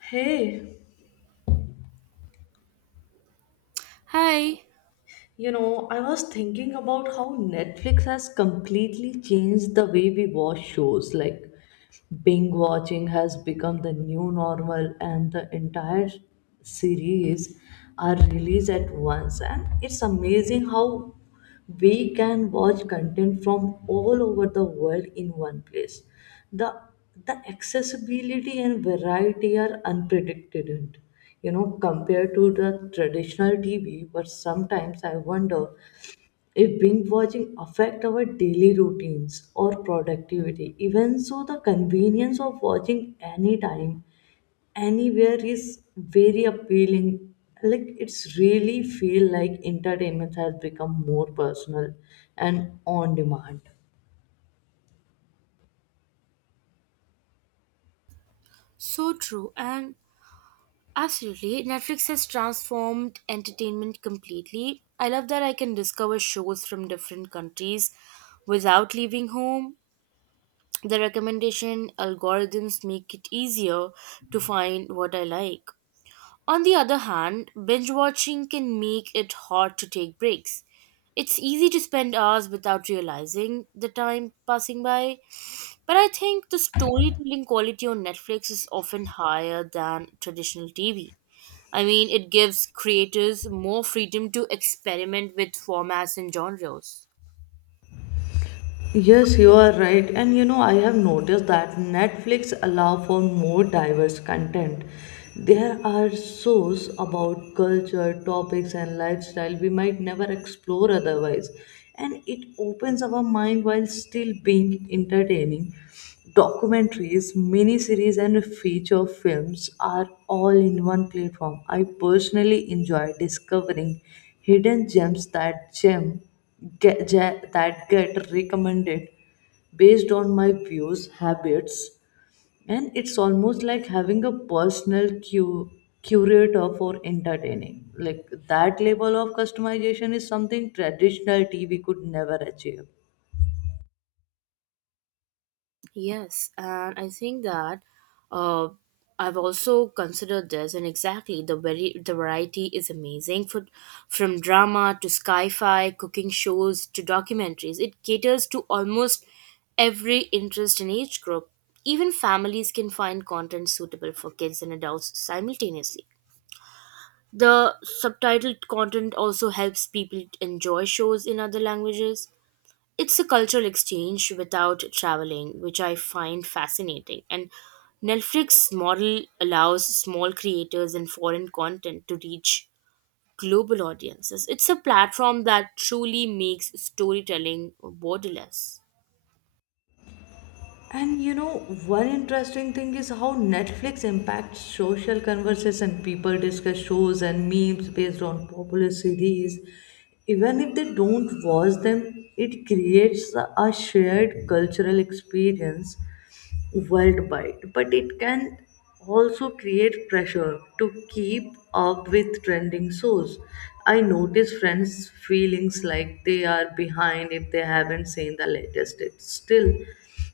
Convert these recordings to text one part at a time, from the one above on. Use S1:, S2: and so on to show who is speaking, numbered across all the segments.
S1: Hey,
S2: Hi,
S1: you know, I was thinking about how Netflix has completely changed the way we watch shows. Like, binge watching has become the new normal, and the entire series are released at once. And it's amazing how we can watch content from all over the world in one place. The the accessibility and variety are unprecedented, you know, compared to the traditional tv. But sometimes I wonder if binge watching affect our daily routines or productivity. Even so, the convenience of watching anytime, anywhere is very appealing. Like, it's really feel like entertainment has become more personal and on demand.
S2: so true and absolutely. Netflix has transformed entertainment completely. I love that I can discover shows from different countries without leaving home. The recommendation algorithms make it easier to find what I like. On the other hand, binge watching can make it hard to take breaks. It's easy to spend hours without realizing the time passing by. But I think the storytelling quality on Netflix is often higher than traditional TV. I mean, it gives creators more freedom to experiment with formats and genres.
S1: Yes, you are right. And you know, I have noticed that Netflix allow for more diverse content. There are shows about culture, topics and lifestyle we might never explore otherwise. And it opens our mind while still being entertaining. Documentaries, miniseries and feature films are all in one platform. I personally enjoy discovering hidden gems that gem get, that get recommended based on my views, habits, and it's almost like having a personal curator for entertaining. Like that level of customization is something traditional TV could never achieve.
S2: Yes, and I think that uh, I've also considered this, and exactly the variety is amazing. From drama to sci-fi, cooking shows to documentaries, it caters to almost every interest and age group. Even families can find content suitable for kids and adults simultaneously. The subtitled content also helps people enjoy shows in other languages. It's a cultural exchange without traveling, which I find fascinating. And Netflix model allows small creators and foreign content to reach global audiences. It's a platform that truly makes storytelling borderless.
S1: And you know, one interesting thing is how Netflix impacts social conversation. People discuss shows and memes based on popular series. Even if they don't watch them, it creates a shared cultural experience worldwide, but it can also create pressure to keep up with trending shows. I notice friends' feelings like they are behind if they haven't seen the latest.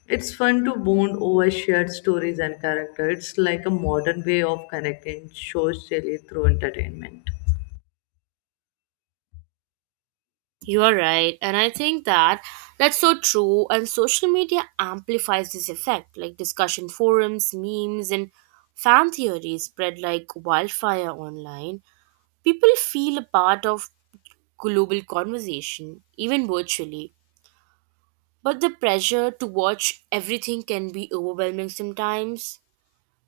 S1: It's fun to bond over shared stories and characters. It's like a modern way of connecting socially through entertainment.
S2: You are right, and I think that's so true. And social media amplifies this effect, like discussion forums, memes, and fan theories spread like wildfire online. People feel a part of global conversation, even virtually. But the pressure to watch everything can be overwhelming sometimes.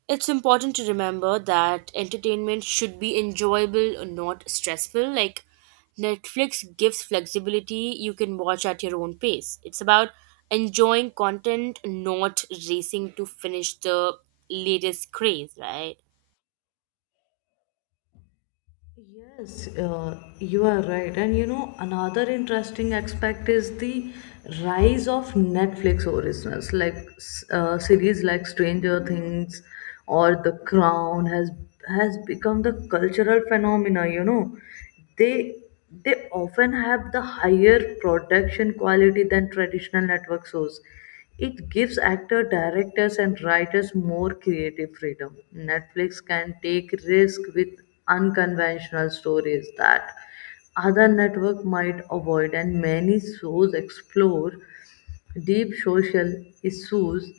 S2: It's important to remember that entertainment should be enjoyable, not stressful. Like Netflix gives flexibility, you can watch at your own pace. It's about enjoying content, not racing to finish the latest craze, right?
S1: Yes, you are right. And you know, another interesting aspect is the rise of Netflix originals, like series like Stranger Things or The Crown has become the cultural phenomena, you know. They they often have the higher production quality than traditional network shows. It gives actors, directors, and writers more creative freedom. Netflix can take risk with unconventional stories that other network might avoid, and many shows explore deep social issues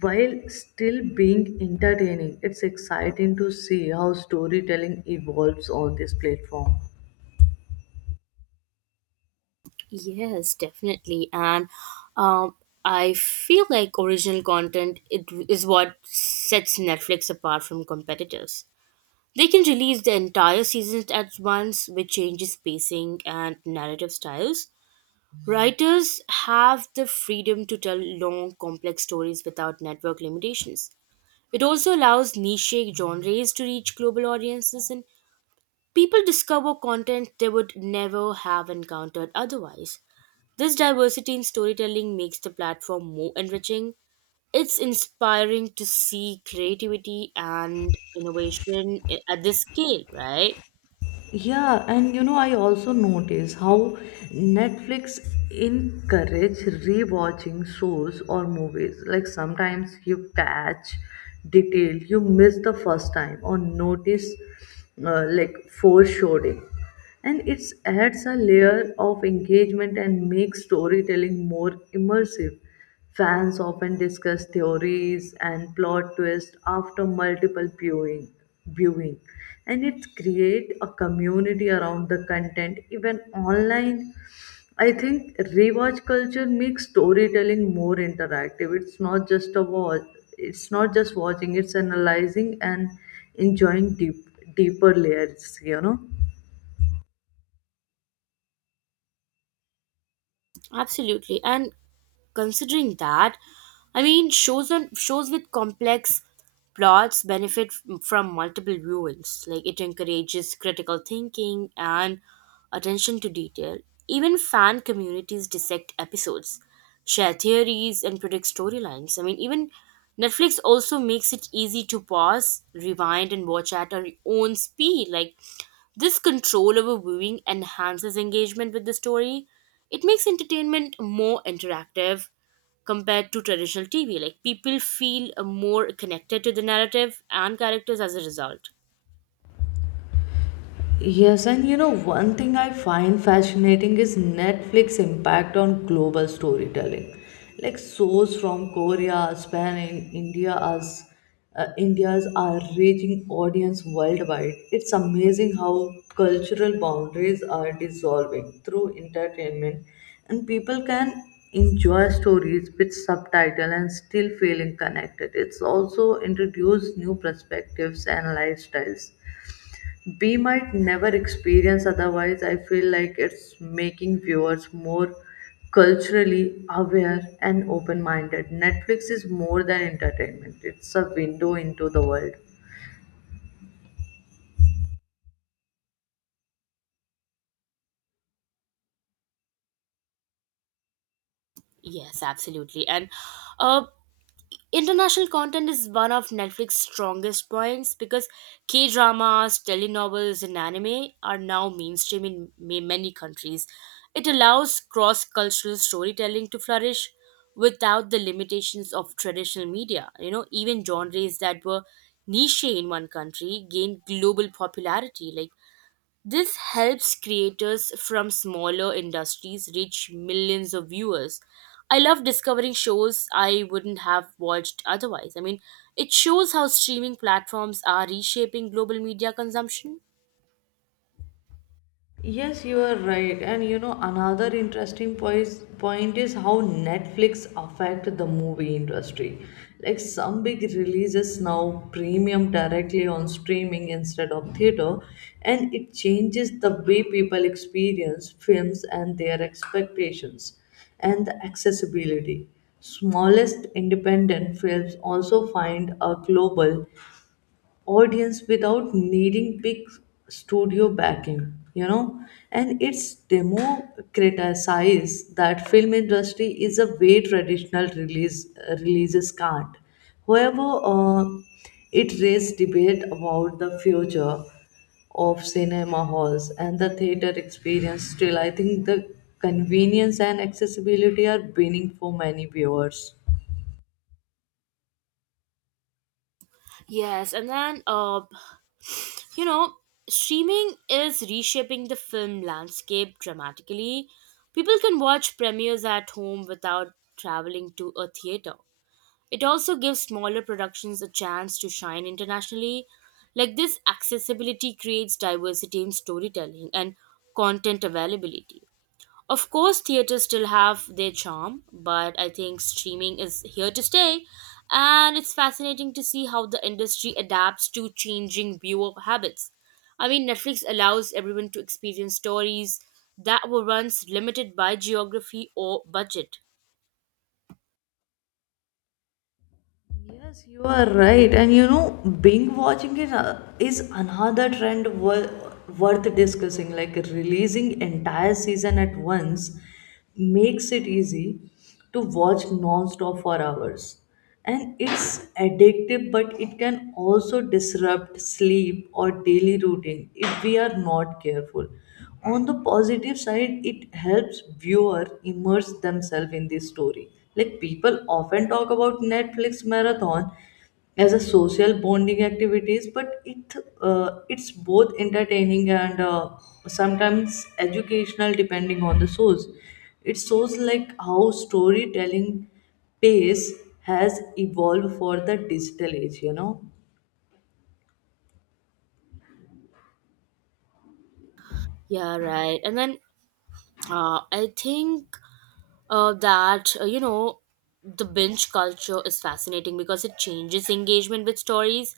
S1: while still being entertaining. It's exciting to see how storytelling evolves on this platform.
S2: Yes, definitely. And um, I feel like original content it is what sets Netflix apart from competitors. They can release the entire seasons at once, which changes pacing and narrative styles. Writers have the freedom to tell long, complex stories without network limitations. It also allows niche genres to reach global audiences, and people discover content they would never have encountered otherwise. This diversity in storytelling makes the platform more enriching. It's inspiring to see creativity and innovation at this scale, right?
S1: Yeah, and you know, I also notice how Netflix encourage rewatching shows or movies. Like sometimes you catch detail you miss the first time or notice like foreshadowing, and it adds a layer of engagement and makes storytelling more immersive. Fans often discuss theories and plot twists after viewing, and it creates a community around the content even online. I think rewatch culture makes storytelling more interactive. It's not just a watch. It's not just watching. It's analyzing and enjoying deeper layers, you know.
S2: Absolutely. And considering that, I mean, shows with complex plots benefit from multiple viewings. Like it encourages critical thinking and attention to detail. Even fan communities dissect episodes, share theories, and predict storylines. I mean, even Netflix also makes it easy to pause, rewind, and watch at our own speed. Like, this control over viewing enhances engagement with the story. It makes entertainment more interactive compared to traditional TV. Like, people feel more connected to the narrative and characters as a result.
S1: Yes, and you know, one thing I find fascinating is Netflix impact on global storytelling. Like shows from Korea, Spain, and India's are reaching audience worldwide. It's amazing how cultural boundaries are dissolving through entertainment, and people can enjoy stories with subtitle and still feeling connected. It's also introduced new perspectives and lifestyles we might never experience otherwise. I feel like it's making viewers more culturally aware and open minded. Netflix is more than entertainment, it's a window into the world.
S2: Yes, absolutely. And uh, international content is one of Netflix's strongest points because K dramas, telenovelas, and anime are now mainstream in many countries. It allows cross cultural storytelling to flourish without the limitations of traditional media. You know, even genres that were niche in one country gained global popularity. Like this helps creators from smaller industries reach millions of viewers. I love discovering shows I wouldn't have watched otherwise. I mean, it shows how streaming platforms are reshaping global media consumption.
S1: Yes, you are right. And you know, another interesting point is how Netflix affect the movie industry. Like some big releases now premium directly on streaming instead of theater, and it changes the way people experience films and their expectations and the accessibility. Smallest independent films also find a global audience without needing big studio backing, you know, and it's democratized that film industry is a way traditional releases can't. However, it raised debate about the future of cinema halls and the theater experience. Still, I think the convenience and accessibility are winning for many viewers.
S2: Yes, and then you know, streaming is reshaping the film landscape dramatically. People can watch premieres at home without traveling to a theater. It also gives smaller productions a chance to shine internationally. Like this, accessibility creates diversity in storytelling and content availability. Of course, theaters still have their charm, but I think streaming is here to stay, and it's fascinating to see how the industry adapts to changing viewer habits. I mean, Netflix allows everyone to experience stories that were once limited by geography or budget.
S1: Yes, you are right. And you know, binge watching it is another trend worth discussing. Like releasing entire season at once makes it easy to watch non-stop for hours. And it's addictive, but it can also disrupt sleep or daily routine if we are not careful. On the positive side, it helps viewer immerse themselves in the story. Like people often talk about netflix marathon as a social bonding activities. But it's both entertaining and sometimes educational depending on the source. It shows like how storytelling pace has evolved for the digital age, you know.
S2: Yeah, right. And then I think that you know, the binge culture is fascinating because it changes engagement with stories.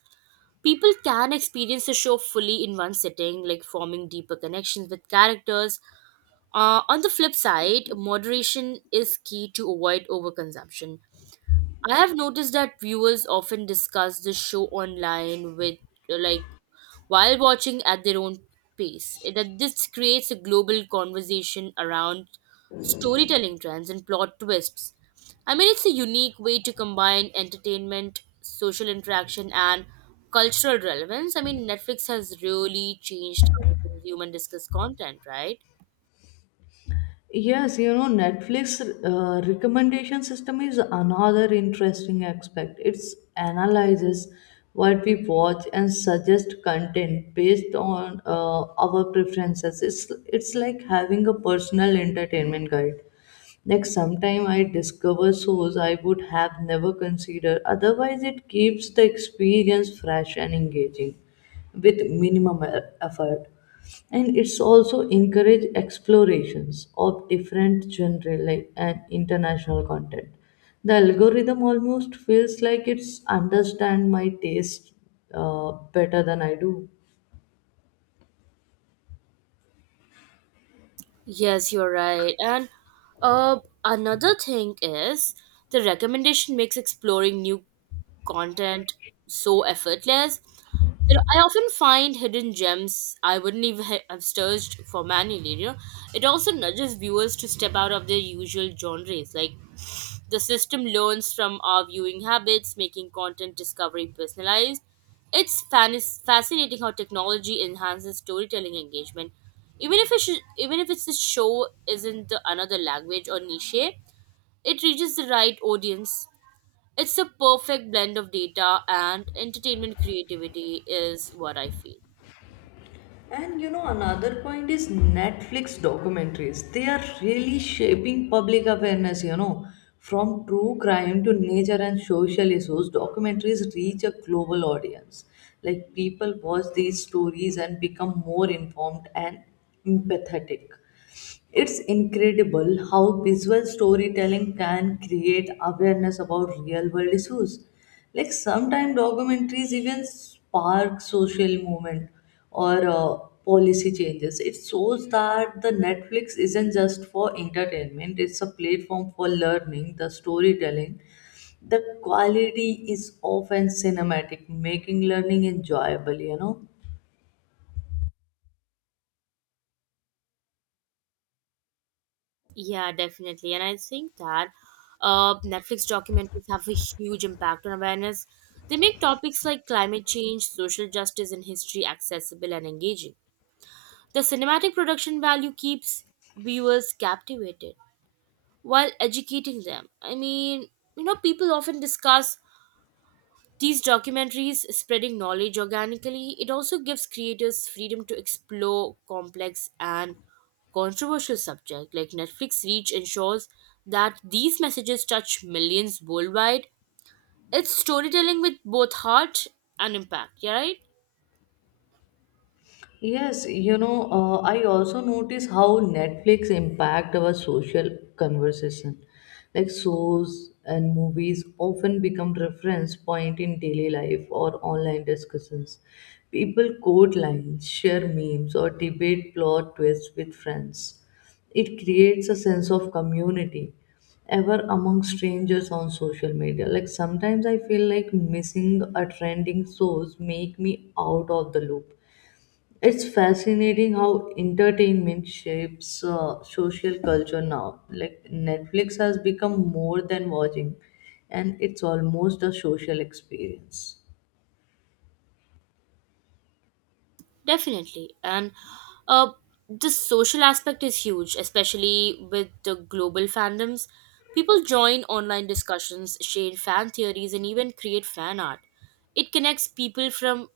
S2: People can experience a show fully in one sitting, like forming deeper connections with characters. On the flip side, moderation is key to avoid overconsumption. I have noticed that viewers often discuss the show online with, like, while watching at their own pace. It- That this creates a global conversation around storytelling trends and plot twists. I mean, it's a unique way to combine entertainment, social interaction, and cultural relevance. I mean, Netflix has really changed how we consume and discuss content, right?
S1: Yes, you know, Netflix recommendation system is another interesting aspect. It analyzes what we watch and suggest content based on our preferences. It's like having a personal entertainment guide. Like sometime I discover shows I would have never considered. Otherwise, it keeps the experience fresh and engaging with minimum effort. And it's also encourage explorations of different genre like and international content. The algorithm almost feels like it's understand my taste better than I do.
S2: Yes, you're right. And another thing is the recommendation makes exploring new content so effortless. You know, I often find hidden gems I wouldn't even have searched for manually. You know, it also nudges viewers to step out of their usual genres. Like the system learns from our viewing habits, making content discovery personalized. It's fascinating how technology enhances storytelling engagement, even if it sh- even if it's a show isn't the another language or niche. It reaches the right audience. It's the perfect blend of data and entertainment creativity, is what I feel.
S1: And you know, another point is Netflix documentaries. They are really shaping public awareness, you know. From true crime to nature and social issues, documentaries reach a global audience. Like people watch these stories and become more informed and empathetic. It's incredible how visual storytelling can create awareness about real world issues. Like sometimes documentaries even spark social movement or policy changes. It shows that the Netflix isn't just for entertainment, it's a platform for learning, the storytelling. The quality is often cinematic, making learning enjoyable, you know.
S2: Yeah, definitely. And I think that Netflix documentaries have a huge impact on awareness. They make topics like climate change, social justice, and history accessible and engaging. The cinematic production value keeps viewers captivated while educating them. I mean, you know, people often discuss these documentaries, spreading knowledge organically. It also gives creators freedom to explore complex and controversial subjects. Like Netflix reach ensures that these messages touch millions worldwide. It's storytelling with both heart and impact, yeah right?
S1: Yes, you know, I also notice how Netflix impact our social conversation. Like shows and movies often become reference point in daily life or online discussions. People quote lines, share memes, or debate plot twists with friends. It creates a sense of community ever among strangers on social media. Like sometimes I feel like missing a trending source make me out of the loop. It's fascinating how entertainment shapes social culture now. Like Netflix has become more than watching, and it's almost a social experience.
S2: Definitely. And uh, the social aspect is huge, especially with the global fandoms. People join online discussions, share fan theories, and even create fan art. It connects people from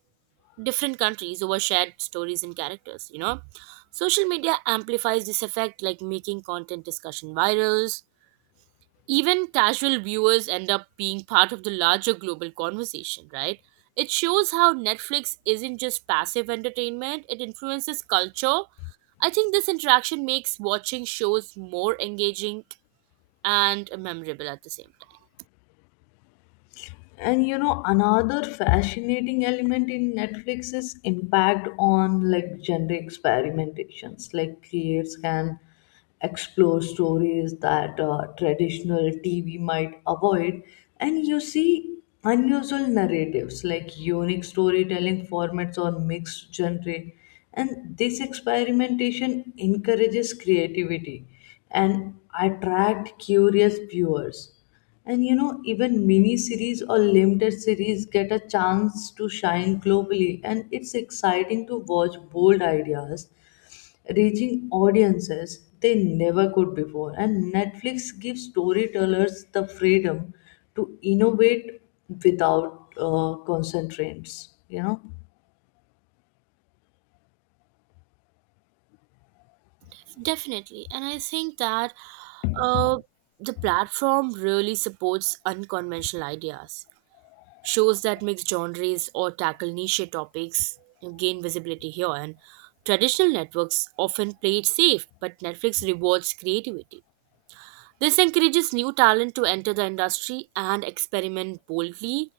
S2: different countries over shared stories and characters, you know? Social media amplifies this effect, like making content discussion virals. Even casual viewers end up being part of the larger global conversation, right? It shows how Netflix isn't just passive entertainment, it influences culture. I think this interaction makes watching shows more engaging and memorable at the same time.
S1: And you know, another fascinating element in netflix is impact on like gender experimentations. Like creators can explore stories that traditional tv might avoid, and you see unusual narratives like unique storytelling formats or mixed genre. And this experimentation encourages creativity and attract curious viewers. And you know, even mini series or limited series get a chance to shine globally, and it's exciting to watch bold ideas reaching audiences they never could before. And Netflix gives storytellers the freedom to innovate without constraints, you know.
S2: Definitely. And I think that uh, the platform really supports unconventional ideas. Shows that mix genres or tackle niche topics gain visibility here, and traditional networks often play it safe, but Netflix rewards creativity. This encourages new talent to enter the industry and experiment boldly.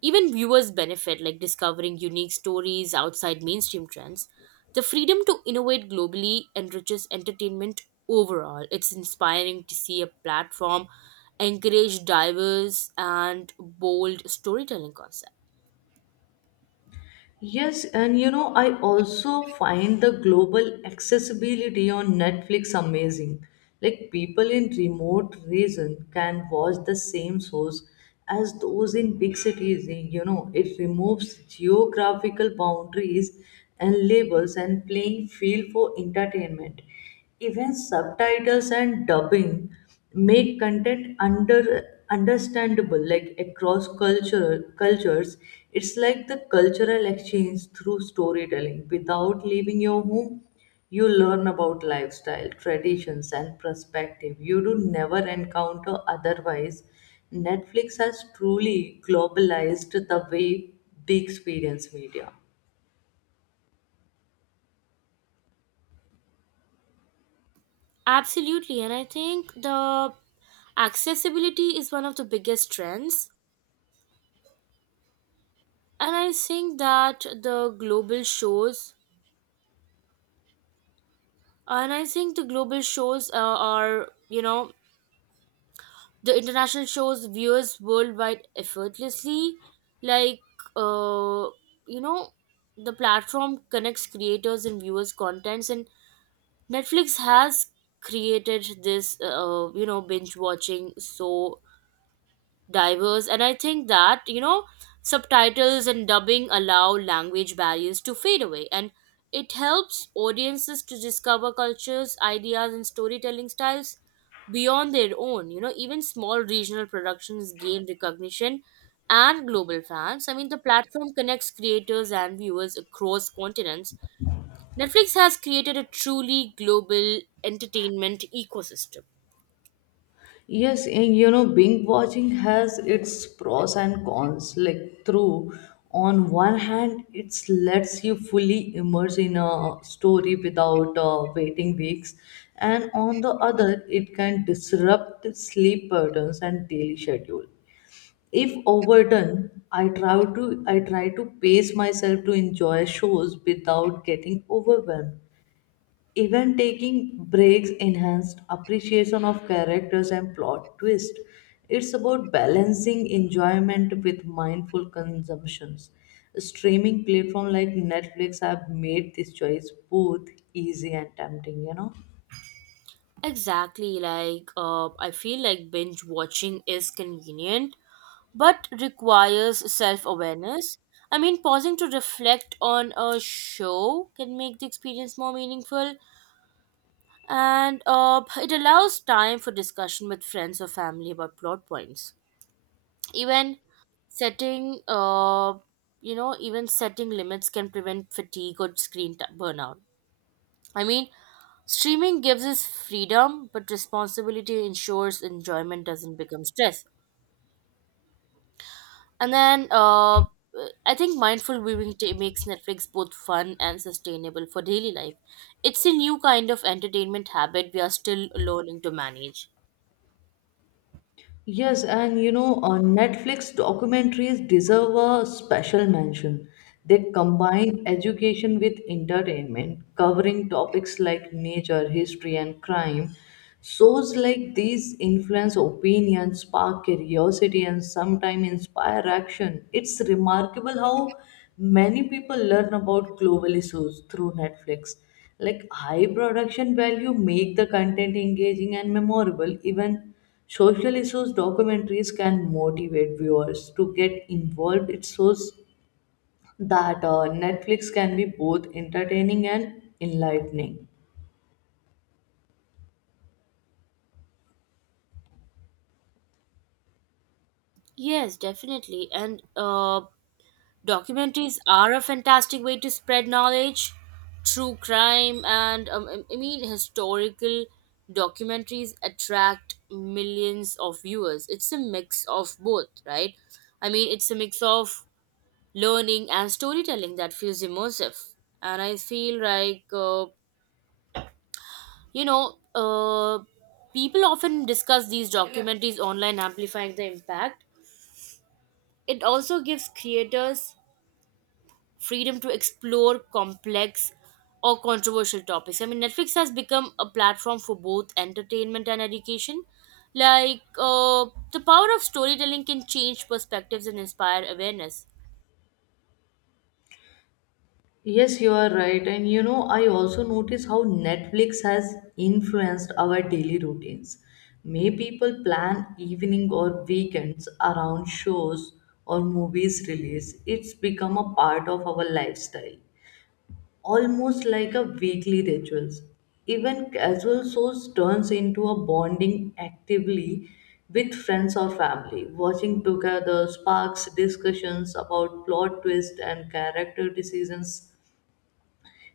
S2: Even viewers benefit, like discovering unique stories outside mainstream trends. The freedom to innovate globally enriches entertainment overall. It's inspiring to see a platform encourage diverse and bold storytelling concepts.
S1: Yes, and you know, I also find the global accessibility on Netflix amazing. Like people in remote region can watch the same shows as those in big cities. Eh, you know, it removes geographical boundaries and labels and playing field for entertainment. Even subtitles and dubbing make content understandable like across cultural cultures. It's like the cultural exchange through storytelling. Without leaving your home, you learn about lifestyle, traditions, and perspective you do never encounter otherwise. Netflix has truly globalized the way we experience media.
S2: Absolutely, and I think the accessibility is one of the biggest trends. And I think that the global shows, and I think the global shows are, you know, the international shows viewers worldwide effortlessly. Like, uh, you know, the platform connects creators and viewers' contents, and Netflix has created this, you know, binge watching so diverse. And I think that, you know, subtitles and dubbing allow language barriers to fade away, and it helps audiences to discover cultures, ideas, and storytelling styles beyond their own. You know, even small regional productions gain recognition and global fans. I mean, the platform connects creators and viewers across continents. Netflix has created a truly global entertainment ecosystem.
S1: Yes, and you know, binge watching has its pros and cons. On one hand, it lets you fully immerse in a story without waiting weeks, and on the other, it can disrupt sleep patterns and daily schedule. If overdone, I try to pace myself to enjoy shows without getting overwhelmed. Even taking breaks enhanced appreciation of characters and plot twist. It's about balancing enjoyment with mindful consumptions. Streaming platform like Netflix have made this choice both easy and tempting, you know.
S2: Exactly, like I feel like binge watching is convenient but requires self awareness. I mean, pausing to reflect on a show can make the experience more meaningful, and it allows time for discussion with friends or family about plot points. Even setting, uh, even setting limits can prevent fatigue or screen burnout. I mean, streaming gives us freedom, but responsibility ensures enjoyment doesn't become stress. And then I think mindful viewing makes Netflix both fun and sustainable for daily life. It's a new kind of entertainment habit we are still learning to manage.
S1: Yes, and you know, Netflix documentaries deserve a special mention. They combine education with entertainment, covering topics like nature, history, and crime. Shows like these influence opinion, spark curiosity, and sometimes inspire action. It's remarkable how many people learn about global issues through Netflix. Like high production value make the content engaging and memorable. Even social issues documentaries can motivate viewers to get involved. It shows that Netflix can be both entertaining and enlightening.
S2: Yes, definitely. And documentaries are a fantastic way to spread knowledge. True crime and, I mean, historical documentaries attract millions of viewers. It's a mix of both, right? It's a mix of learning and storytelling that feels immersive. And I feel like, you know, uh, people often discuss these documentaries online, amplifying the impact. It also gives creators freedom to explore complex or controversial topics. I mean, Netflix has become a platform for both entertainment and education. Like, the power of storytelling can change perspectives and inspire awareness.
S1: Yes, you are right. And you know, I also notice how Netflix has influenced our daily routines. May people plan evening or weekends around shows or movies release. It's become a part of our lifestyle, almost like a weekly rituals. Even casual shows turns into a bonding actively with friends or family, watching together sparks discussions about plot twists and character decisions.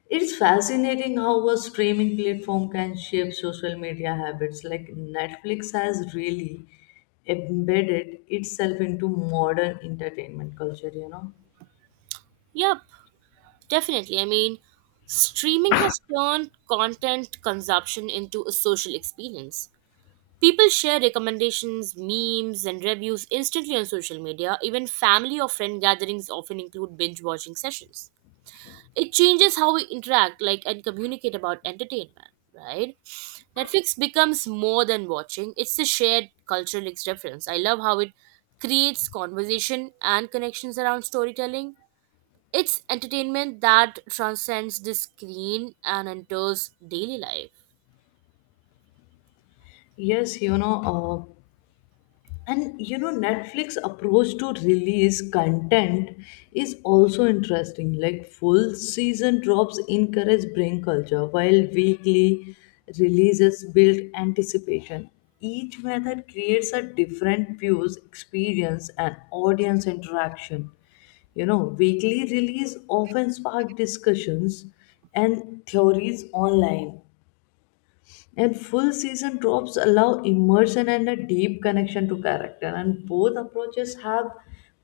S1: It's fascinating how a streaming platform can shape social media habits. Like Netflix has really embedded itself into modern entertainment culture, you know.
S2: Yep, definitely. I mean, streaming has turned content consumption into a social experience. People share recommendations, memes, and reviews instantly on social media. Even family or friend gatherings often include binge watching sessions. It changes how we interact, like, and communicate about entertainment, right? Netflix becomes more than watching, it's a shared cultural experience. I love how it creates conversation and connections around storytelling. It's entertainment that transcends the screen and enters daily life.
S1: Yes, you know, uh, netflix approach to release content is also interesting. Like full season drops encourage brain culture while weekly releases build anticipation. Each method creates a different views experience and audience interaction, you know. Weekly release often spark discussions and theories online, and full season drops allow immersion and a deep connection to character, and both approaches have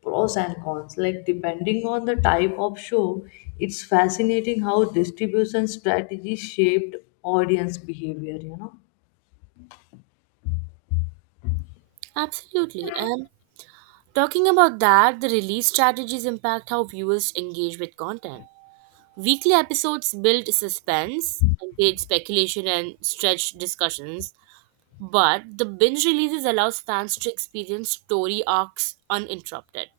S1: pros and cons. Like, depending on the type of show, it's fascinating how distribution strategy shaped audience behavior, you know.
S2: Absolutely, and talking about that, the release strategies impact how viewers engage with content. Weekly episodes build suspense, engage speculation, and stretch discussions. But the binge releases allows fans to experience story arcs uninterrupted.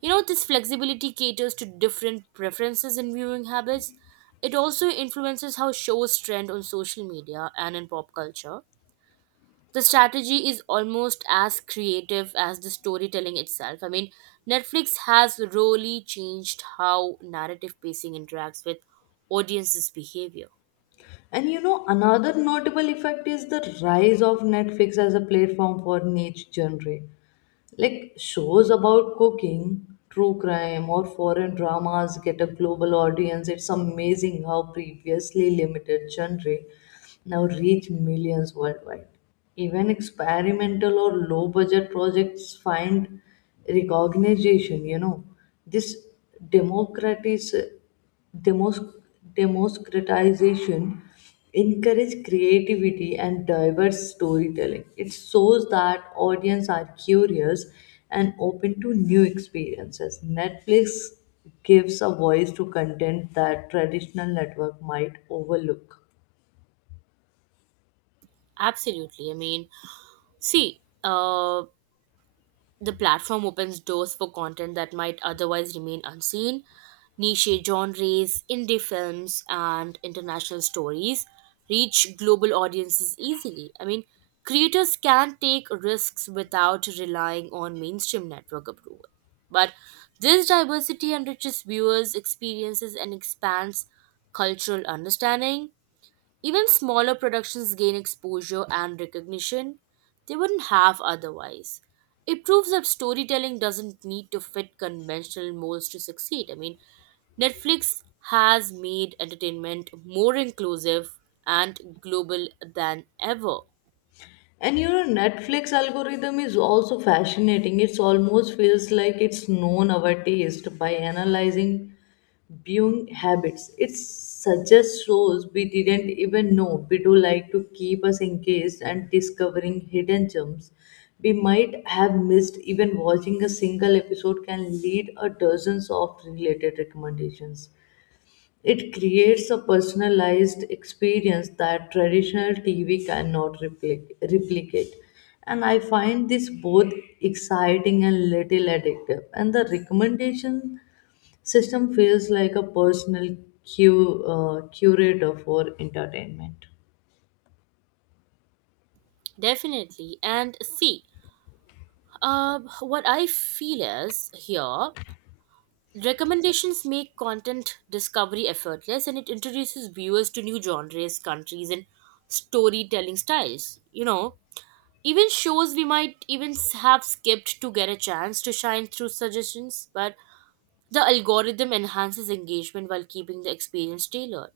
S2: You know, this flexibility caters to different preferences and viewing habits. It also influences how shows trend on social media and in pop culture. The strategy is almost as creative as the storytelling itself. I mean, Netflix has really changed how narrative pacing interacts with audiences' behavior.
S1: And you know, another notable effect is the rise of Netflix as a platform for niche genre. Like shows about cooking, true crime, or foreign dramas get a global audience. It's amazing how previously limited genre now reach millions worldwide. Even experimental or low budget projects find recognition, you know. This democratizes Demos- Democratization encourage creativity and diverse storytelling. It shows that audience are curious and open to new experiences. Netflix gives a voice to content that traditional network might overlook.
S2: Absolutely. I mean, see, the platform opens doors for content that might otherwise remain unseen, niche genres, indie films, and international stories reach global audiences easily. I mean, creators can take risks without relying on mainstream network approval. But this diversity enriches viewers' experiences and expands cultural understanding. Even smaller productions gain exposure and recognition they wouldn't have otherwise. It proves that storytelling doesn't need to fit conventional molds to succeed. I mean, Netflix has made entertainment more inclusive and global than ever.
S1: And you know, Netflix algorithm is also fascinating. It's almost feels like it's known our taste by analyzing viewing habits. It suggests shows we didn't even know we do like to keep us engaged and discovering hidden gems we might have missed. Even watching a single episode can lead a dozens of related recommendations. It creates a personalized experience that traditional TV cannot replicate. And I find this both exciting and little addictive. And the recommendation system feels like a personal curator for entertainment.
S2: Definitely. And see, what I feel is here: recommendations make content discovery effortless, and it introduces viewers to new genres, countries, and storytelling styles. You know, even shows we might even have skipped to get a chance to shine through suggestions, but the algorithm enhances engagement while keeping the experience tailored.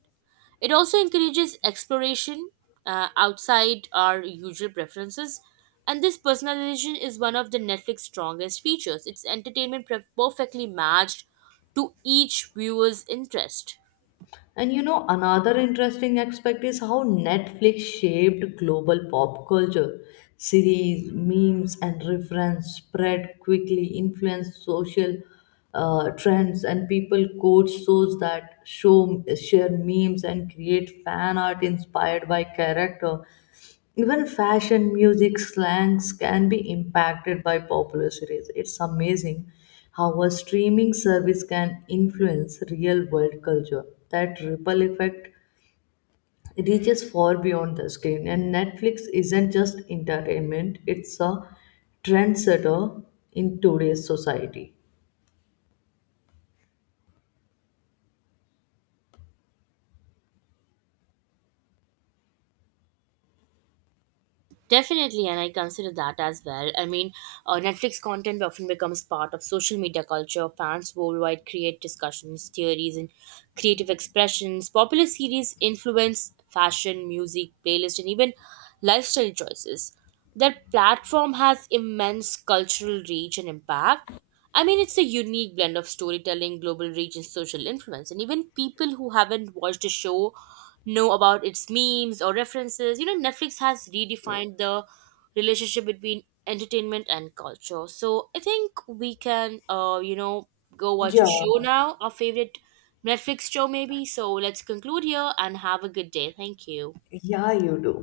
S2: It also encourages exploration outside our usual preferences, and this personalization is one of the Netflix strongest features. Its entertainment perfectly matched to each viewer's interest.
S1: And you know, another interesting aspect is how Netflix shaped global pop culture. Series, memes, and reference spread quickly, influenced social trends, and people quote shows that show share memes and create fan art inspired by character. Even fashion, music, slangs can be impacted by popular series. It's amazing how a streaming service can influence real world culture. That ripple effect reaches far beyond the screen. And Netflix isn't just entertainment, it's a trendsetter in today's society.
S2: Definitely, and I consider that as well. I mean, Netflix content often becomes part of social media culture. Fans worldwide create discussions, theories, and creative expressions. Popular series influence fashion, music, playlist, and even lifestyle choices. Their platform has immense cultural reach and impact. I mean, it's a unique blend of storytelling, global reach, and social influence. And even people who haven't watched the show know about its memes or references. You know, Netflix has redefined the relationship between entertainment and culture. So I think we can, you know, go watch a
S1: Yeah,
S2: show now, our favorite Netflix show, maybe. So let's conclude here and have a good day. Thank you.
S1: yeah, you do.